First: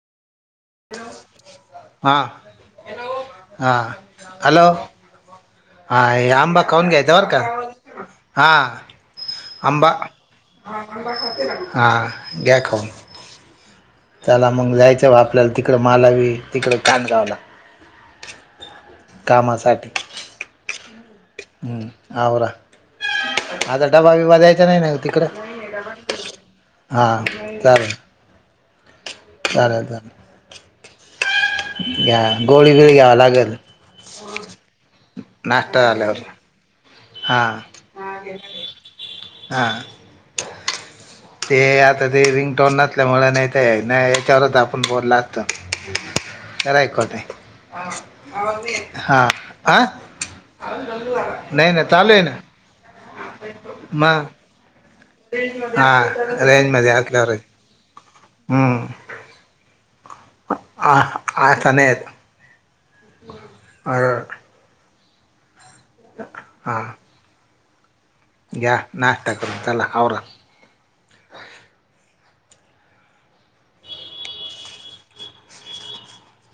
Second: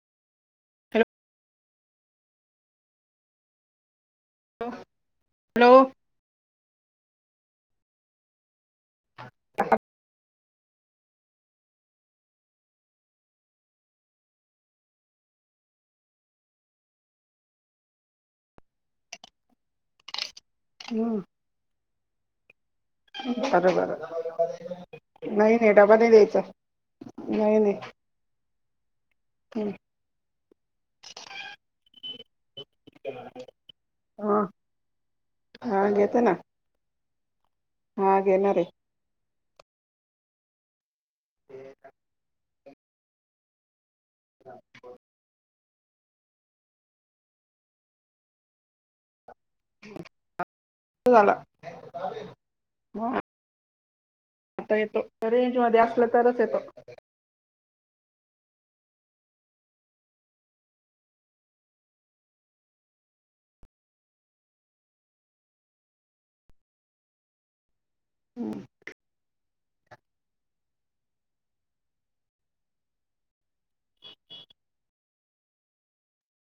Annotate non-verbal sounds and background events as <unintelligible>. हा हा hello <unintelligible> hello. हा हे आंबा खाऊन घ्यायचां बरका, हां आंबा हा, घ्या खऊन. चला मग, जायचं आपल्याला तिकडं मालावी तिकडं खनगावला कामासाठी हम्म, आवरा हॅलो बरं आता बरं डबा बिबा द्यायचा नाही ना <unintelligible> तिकड नाही नाही डबा नाही द्यायचा हा, नाही नाही चालेल हं. चालेल, चालेल या, गोळीबिली घ्यावा लागेल. हा नाश्ता हा झालावर घेते ना हां, हा घेणार आहे हां ते आता ते रिंगटोन नसल्यामुळे, नाहीत नाही याच्यावरच आपण बोलला असत. रायकोट आहे हा <unintelligible> आ नाही नाही चालू आहे ना <unintelligible> हां <unintelligible> मा <unintelligible> आता येतो. रेंज मध्ये असलं हा, तरच येतो रेंज मध्ये असल्यावर, हम्म ह आता नाही येत. आ <unintelligible> हा <unintelligible> घ्या नाश्ता करून, चला आवरा.